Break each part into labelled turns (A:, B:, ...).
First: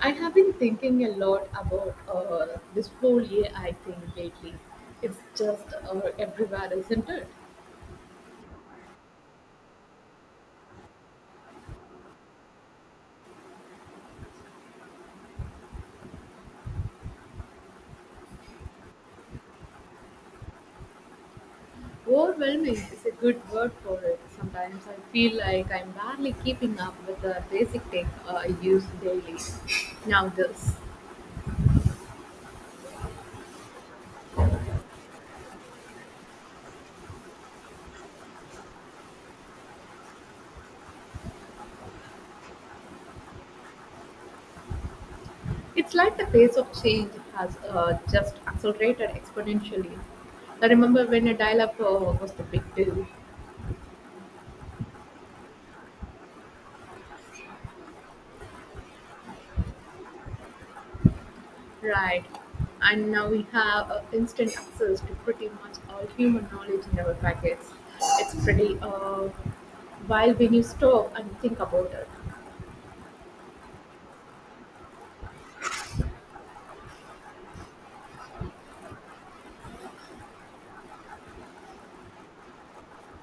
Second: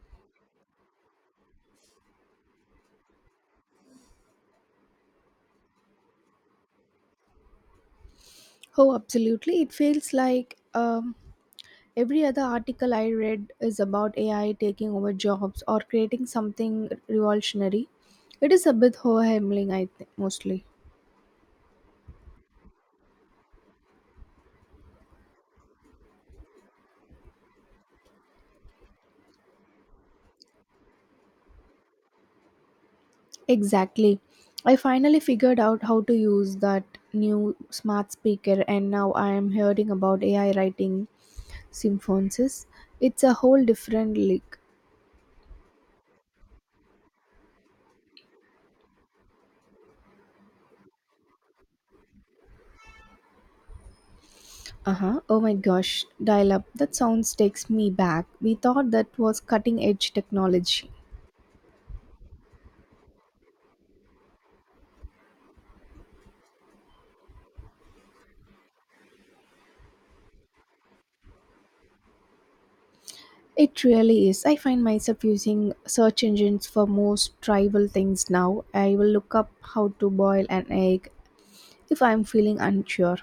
A: I have been thinking a lot about this whole AI thing lately. It's just everywhere, isn't it?
B: Oh, absolutely. It feels like every other article I read is about AI taking over jobs or creating something revolutionary. It is a bit overwhelming, I think, mostly.
A: Overwhelming is a good word for it. Sometimes I feel like I'm barely keeping up with the basic tech I use daily. Now, this.
B: Exactly. I finally figured out how to use that new smart speaker, and now I am hearing about AI writing symphonies. It's a whole different league.
A: It's like the pace of change has just accelerated exponentially. I remember when a dial up was the big deal.
B: Uh huh. Oh my gosh, dial up. That sounds takes me back. We thought that was cutting edge technology.
A: Right. And now we have instant access to pretty much all human knowledge in our packets. It's pretty wild when you stop and think about it.
B: It really is. I find myself using search engines for most trivial things now. I will look up how to boil an egg if I'm feeling unsure.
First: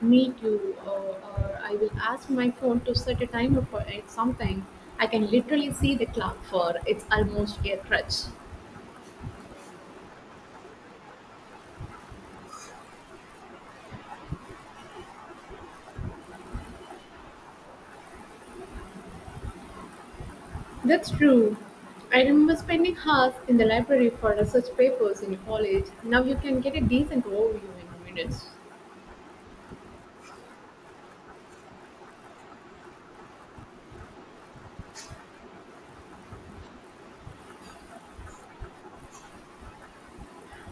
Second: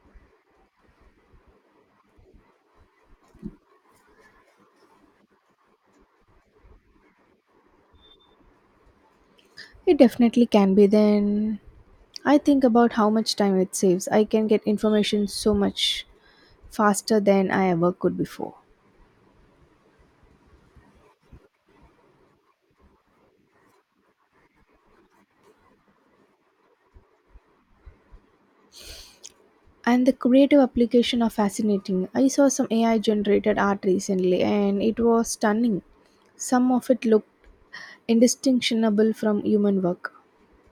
A: Me too. Or I will ask my phone to set a timer for it something. I can literally see the clock for it's almost a crutch.
B: It definitely can be. Then I think about how much time it saves. I can get information so much faster than I ever could before.
A: That's true. I remember spending hours in the library for research papers in college. Now you can get a decent overview in minutes.
B: And the creative application are fascinating. I saw some AI generated art recently and it was stunning. Some of it looked indistinguishable from human work.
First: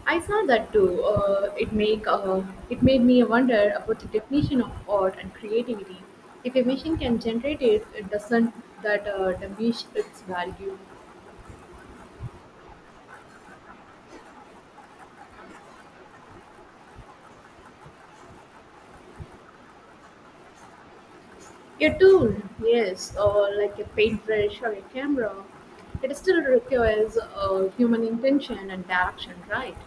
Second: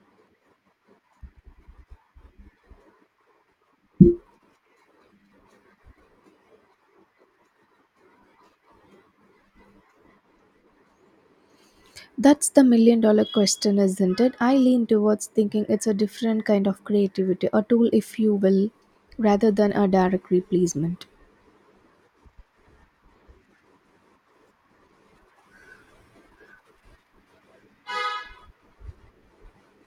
A: I saw that too. It make it made me wonder about the definition of art and creativity. If a machine can generate it, it doesn't that diminish its value.
B: That's the million dollar question, isn't it? I lean towards thinking it's a different kind of creativity, a tool, if you will, rather than a direct replacement.
A: A tool, yes, or like a paintbrush or a camera, it still requires human intention and direction, right?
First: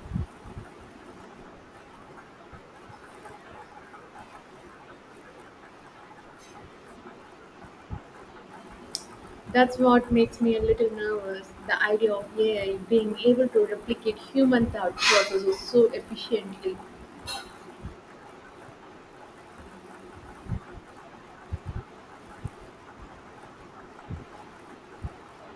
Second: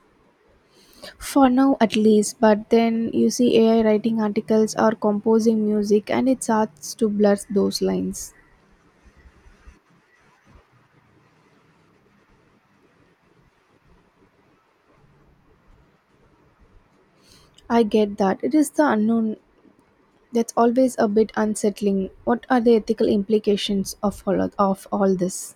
B: For now, at least, but then you see AI writing articles or composing music, and it starts to blur those lines.
A: That's what makes me a little nervous. The idea of AI being able to replicate human thought processes so efficiently.
B: I get that. It is the unknown that's always a bit unsettling. What are the ethical implications of of all this?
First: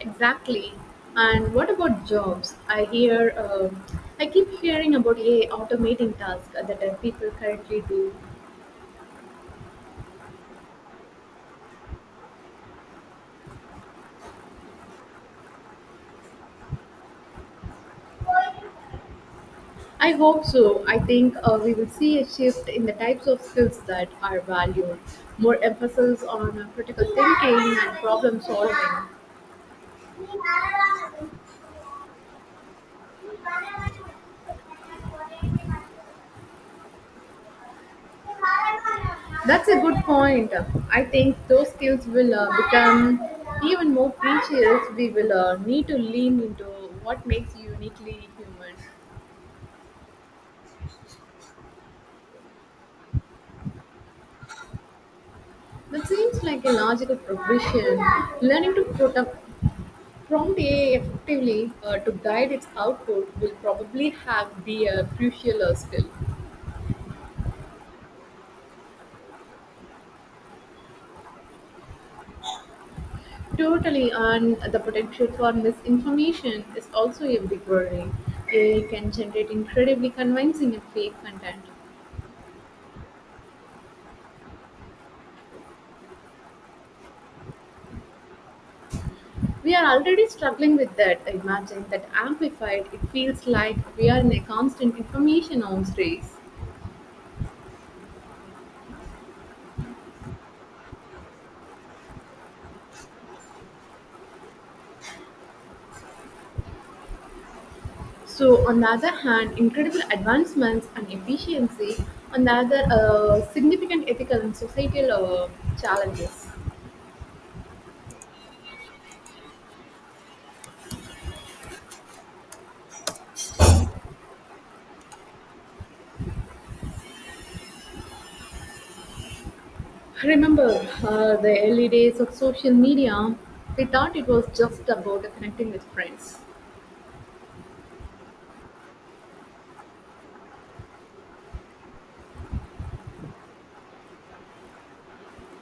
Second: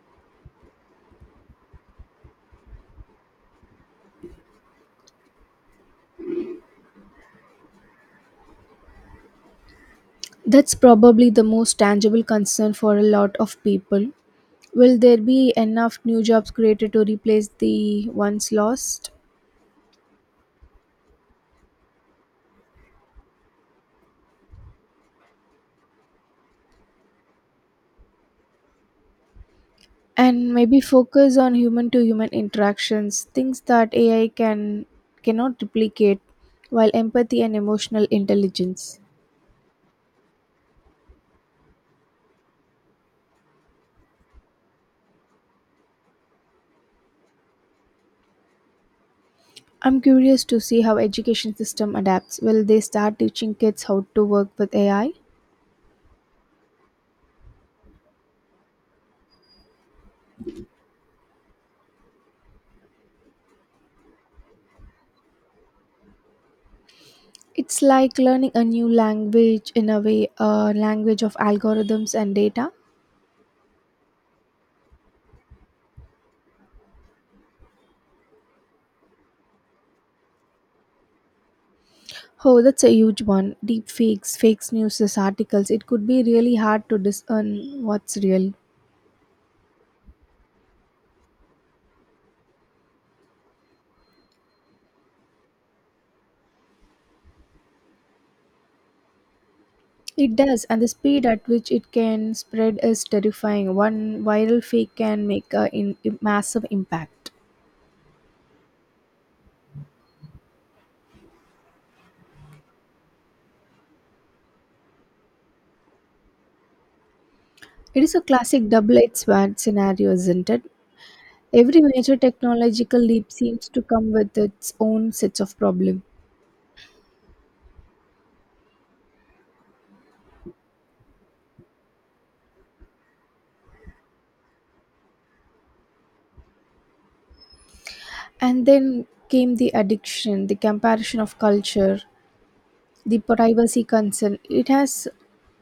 A: Exactly. And what about jobs? I keep hearing about AI automating tasks that people currently do.
B: That's probably the most tangible concern for a lot of people. Will there be enough new jobs created to replace the ones lost?
A: I hope so. I think we will see a shift in the types of skills that are valued, more emphasis on critical thinking and problem solving.
B: And maybe focus on human to human interactions, things that AI can cannot duplicate, while empathy and emotional intelligence.
A: That's a good point. I think those skills will become even more precious. We will need to lean into what makes you uniquely human.
B: I'm curious to see how education system adapts. Will they start teaching kids how to work with AI?
A: That seems like a logical progression. Learning to prompt AI effectively to guide its output will probably have be a crucial skill.
B: It's like learning a new language, in a way a language of algorithms and data.
A: Totally, and the potential for misinformation is also a big worry. AI can generate incredibly convincing and fake content.
B: Oh, that's a huge one. Deep fakes, fake news, these articles. It could be really hard to discern what's real.
A: We are already struggling with that. Imagine that amplified. It feels like we are in a constant information arms race.
B: It does, and the speed at which it can spread is terrifying. One viral fake can make a massive impact.
A: So, on the other hand, incredible advancements and efficiency, on the other, significant ethical and societal challenges.
B: It is a classic double-edged sword scenario, isn't it? Every major technological leap seems to come with its own sets of problems.
A: Remember the early days of social media, we thought it was just about connecting with friends.
B: And then came the addiction, the comparison of culture, the privacy concern.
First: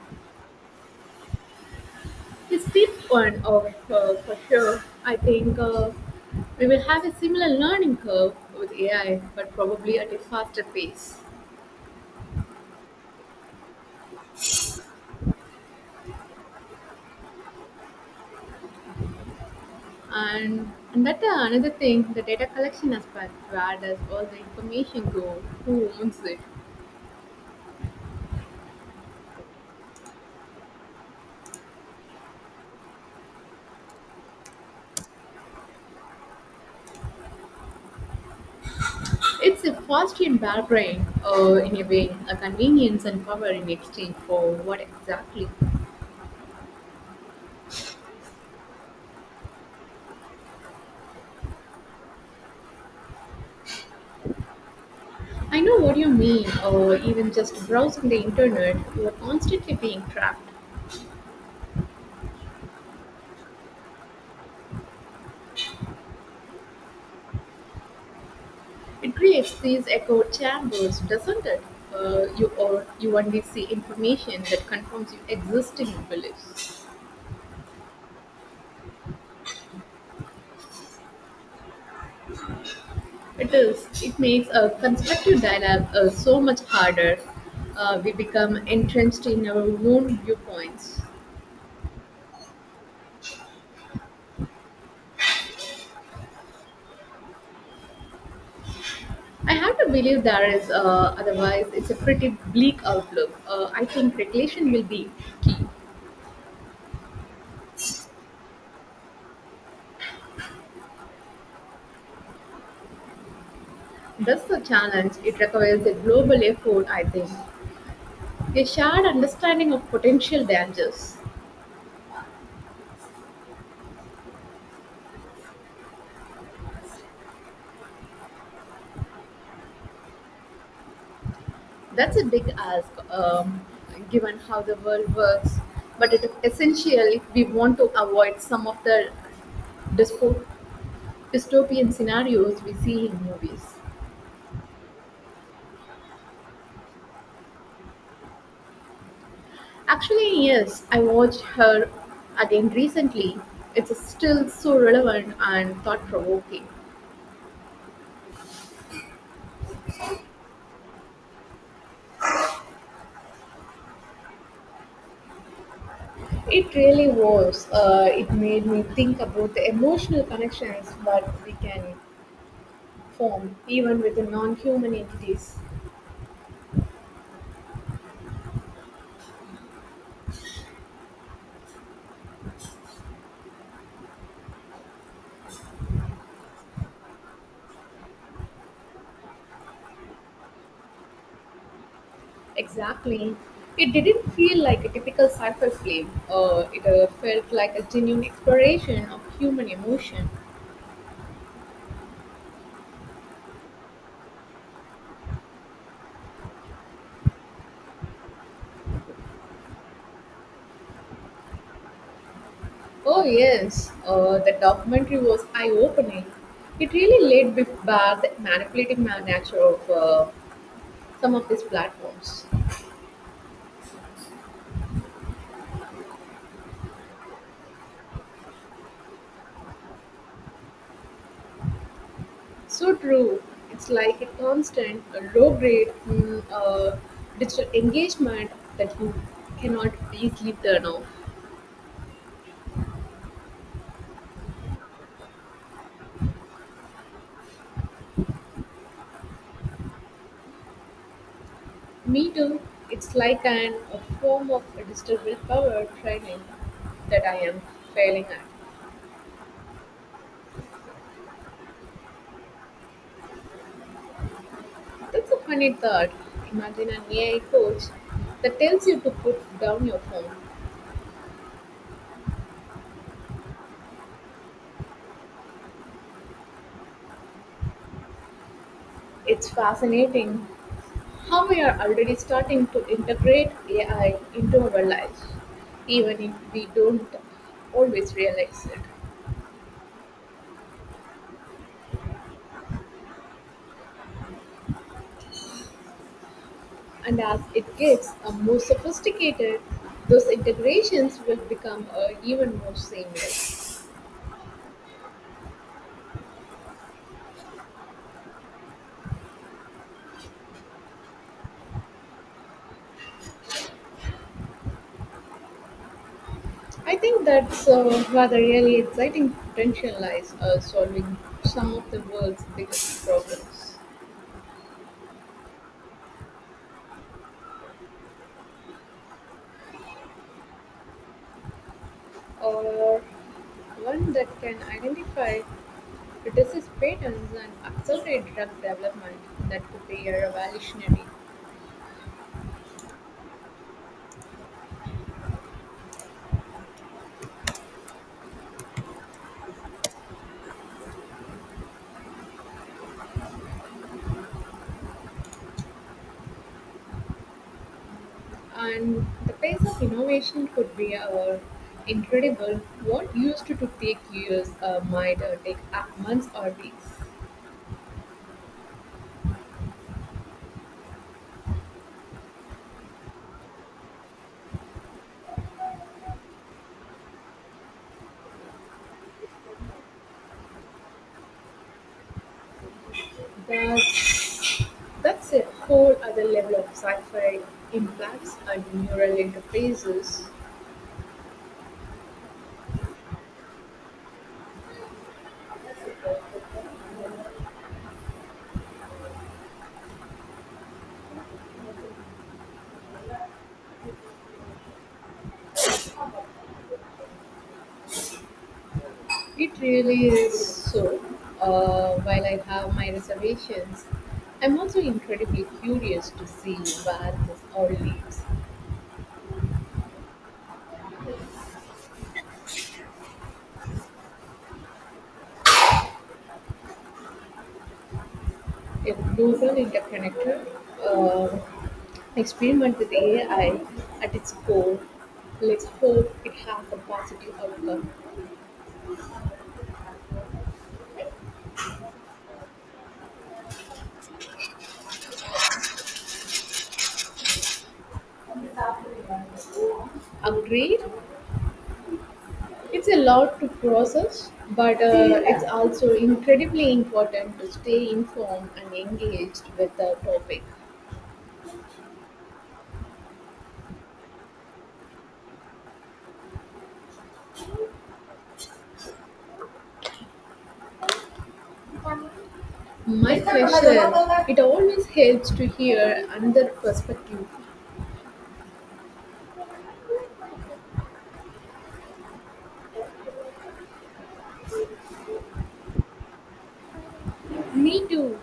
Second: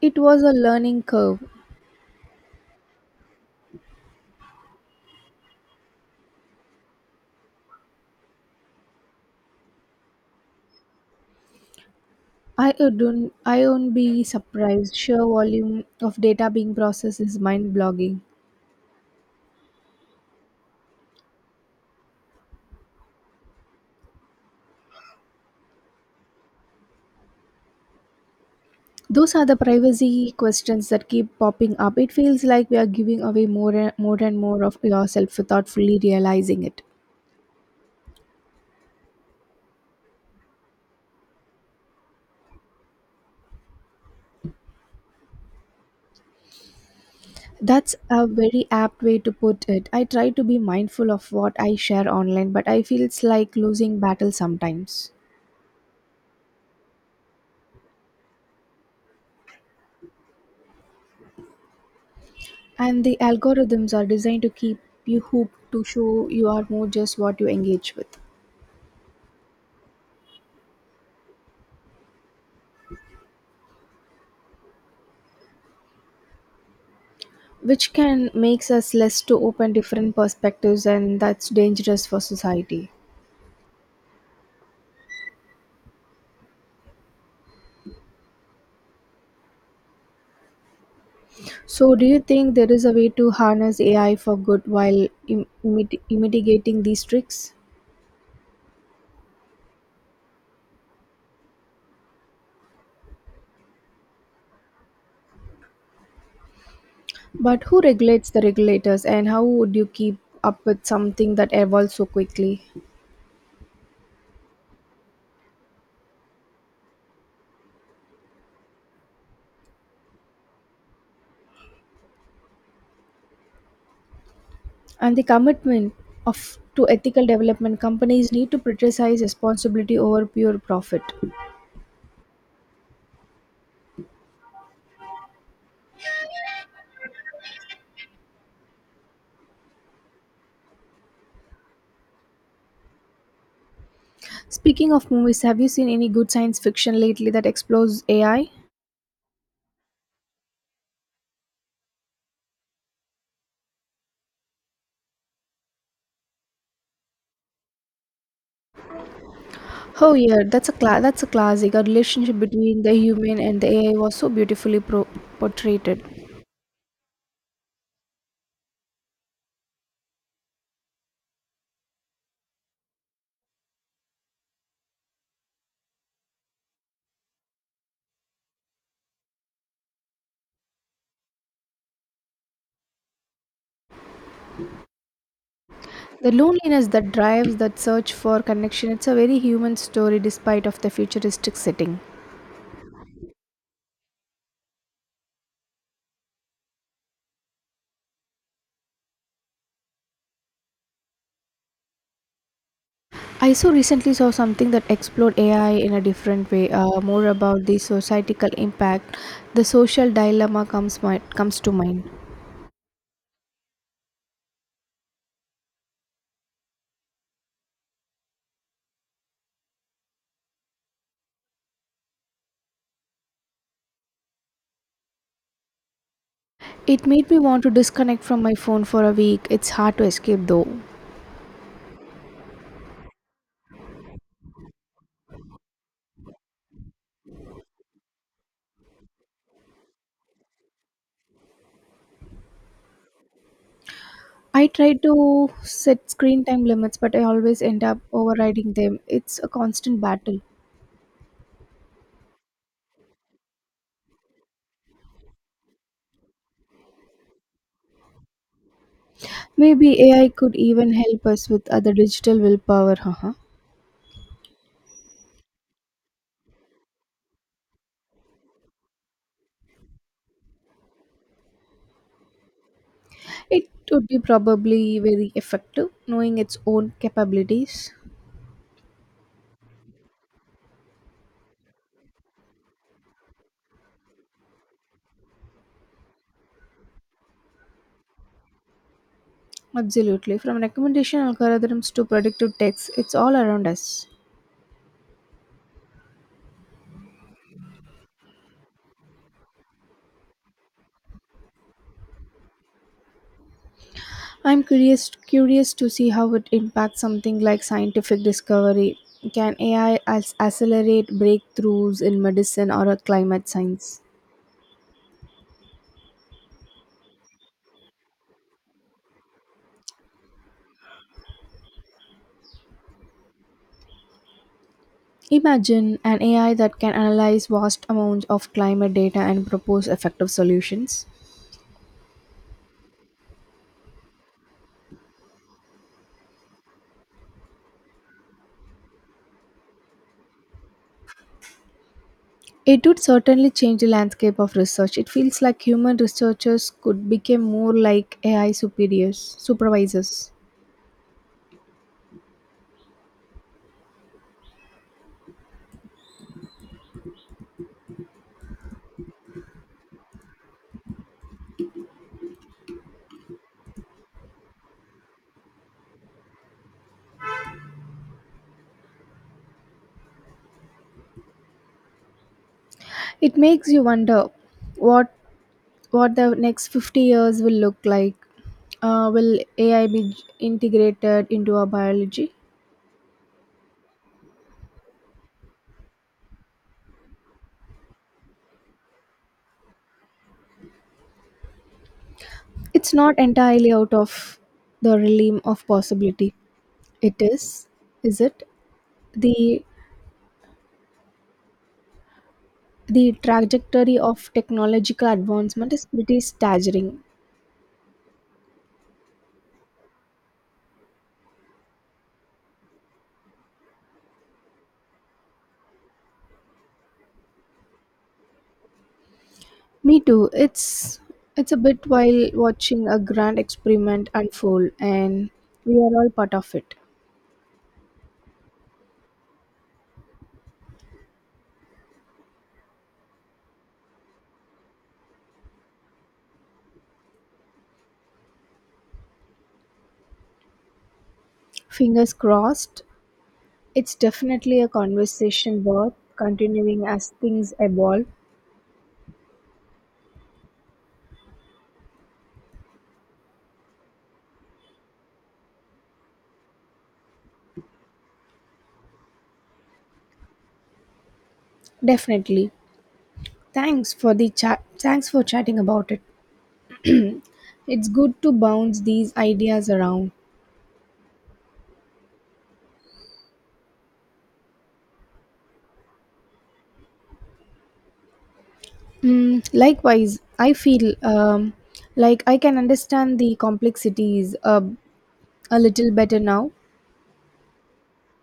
B: It was a learning curve.
A: It's steep one of for sure. I think we will have a similar learning curve with AI, but probably at a faster pace.
B: I won't be surprised. Sheer volume of data being processed is mind-blogging.
A: And that another thing, the data collection aspect, where does all the information go? Who owns it?
B: Those are the privacy questions that keep popping up. It feels like we are giving away more and more and more of yourself without fully realizing it.
A: It's a fast and bad brain, in a way, a convenience and power in exchange for what exactly?
B: That's a very apt way to put it. I try to be mindful of what I share online, but I feel it's like losing battle sometimes.
A: I know what you mean, or even just browsing the internet, you are constantly being trapped.
B: And the algorithms are designed to keep you hooked, to show you are more just what you engage with.
A: It creates these echo chambers, doesn't it? You only see information that confirms your existing beliefs.
B: Which can makes us less to open different perspectives, and that's dangerous for society.
A: It is. It makes a constructive dialogue so much harder. We become entrenched in our own viewpoints.
B: So do you think there is a way to harness AI for good while mitigating these tricks?
A: I have to believe there is. Otherwise, it's a pretty bleak outlook. I think regulation will be.
B: But who regulates the regulators, and how would you keep up with something that evolves so quickly?
A: That's the challenge. It requires a global effort. I think a shared understanding of potential dangers.
B: And the commitment of to ethical development, companies need to prioritize responsibility over pure profit.
A: That's a big ask, given how the world works, but it is essential if we want to avoid some of the dyspo- dystopian scenarios we see in movies.
B: Speaking of movies, have you seen any good science fiction lately that explores AI?
A: Actually, yes, I watched her again recently. It's still so relevant and thought provoking.
B: Oh yeah, that's a classic. A relationship between the human and the AI was so beautifully portrayed.
A: It really was. It made me think about the emotional connections that we can form even with the non human entities.
B: The loneliness that drives that search for connection. It's a very human story, despite of the futuristic setting.
A: Exactly. It didn't feel like a typical sci-fi film. It felt like a genuine exploration of human emotion.
B: I so recently saw something that explored AI in a different way, more about the societal impact. The social dilemma comes to mind.
A: Oh yes, the documentary was eye-opening. It really laid bare the manipulative nature of some of these platforms.
B: It made me want to disconnect from my phone for a week. It's hard to escape though.
A: So true. It's like a constant, low-grade digital engagement that you cannot easily turn off.
B: I try to set screen time limits, but I always end up overriding them. It's a constant battle.
A: Me too. It's like an a form of a digital willpower training that I am failing at.
B: Maybe AI could even help us with other digital willpower. Haha.
A: That's a funny thought. Imagine an AI coach that tells you to put down your phone.
B: It would be probably very effective, knowing its own capabilities.
A: It's fascinating how we are already starting to integrate AI into our lives, even if we don't always realize it.
B: Absolutely. From recommendation algorithms to predictive text, it's all around us.
A: And as it gets more sophisticated, those integrations will become even more seamless.
B: I'm curious Curious to see how it impacts something like scientific discovery. Can AI accelerate breakthroughs in medicine or climate science?
A: I think that's where the really exciting potential lies, solving some of the world's biggest problems,
B: Imagine an AI that can analyze vast amounts of climate data and propose effective solutions.
A: or one that can identify the disease patterns and accelerate drug development that could be a revolutionary.
B: It would certainly change the landscape of research. It feels like human researchers could become more like AI supervisors.
A: And the pace of innovation could be our incredible. What used to take years might take up months or weeks.
B: It makes you wonder what what the next 50 years will look like. Will AI be integrated into our biology?
A: That's that's a whole other level of sci-fi implants and neural interfaces.
B: It's not entirely out of the realm of possibility. It is it? The The trajectory of technological advancement is pretty staggering.
A: It really is so. While I have my reservations, I'm also incredibly curious to see where this all leads.
B: Me too. It's a bit while watching a grand experiment unfold, and we are all part of it.
A: A global interconnected uh, experiment with AI at its core. Let's hope it has a positive outcome.
B: Fingers crossed. It's definitely a conversation worth continuing as things evolve.
A: Agreed? It's a lot to process, but it's also incredibly important to stay informed and engaged with the topic.
B: Definitely. Thanks for the chat. Thanks for chatting about it. It's good to bounce these ideas around.
A: My pleasure. It always helps to hear another perspective.
B: Mm, likewise, I feel like I can understand the complexities a little better now.
A: Me too.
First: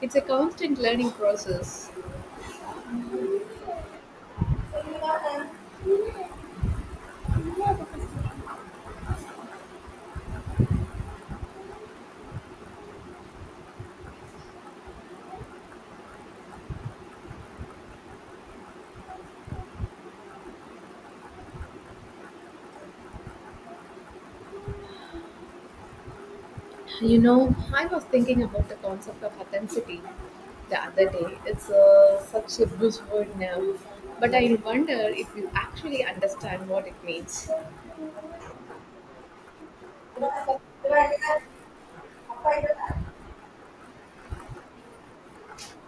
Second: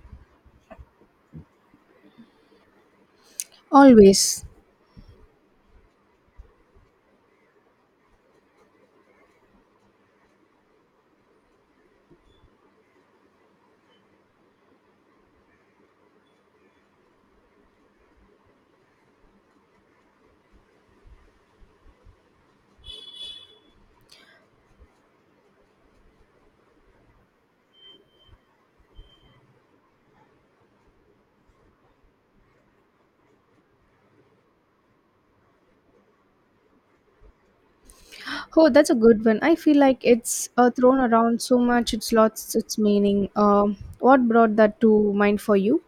A: It's a constant learning process.
B: Always.
A: You know, I was thinking about the concept of authenticity the other day. It's such a buzzword now, but I wonder if you actually understand what it means.
B: Oh, that's a good one. I feel like it's thrown around so much, it's lost its meaning. What brought that to mind for you?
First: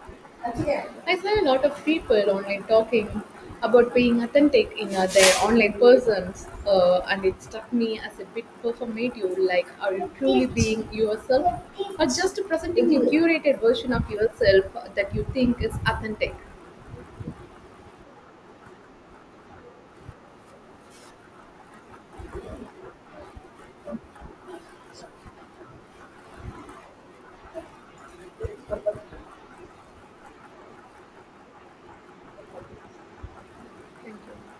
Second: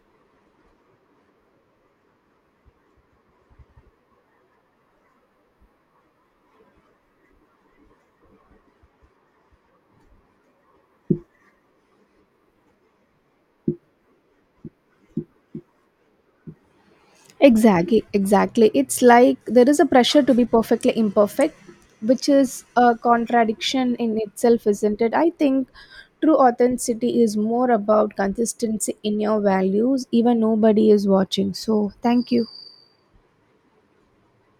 A: I saw a lot of people online talking about being authentic in their online persons, and it struck me as a bit performative. Like, are you truly being yourself, or just presenting a curated version of yourself that you think is authentic?
B: Exactly, exactly. It's like there is a pressure to be perfectly imperfect, which is a contradiction in itself, isn't it? I think true authenticity is more about consistency in your values, even nobody is watching. So, thank you.
A: Thank you.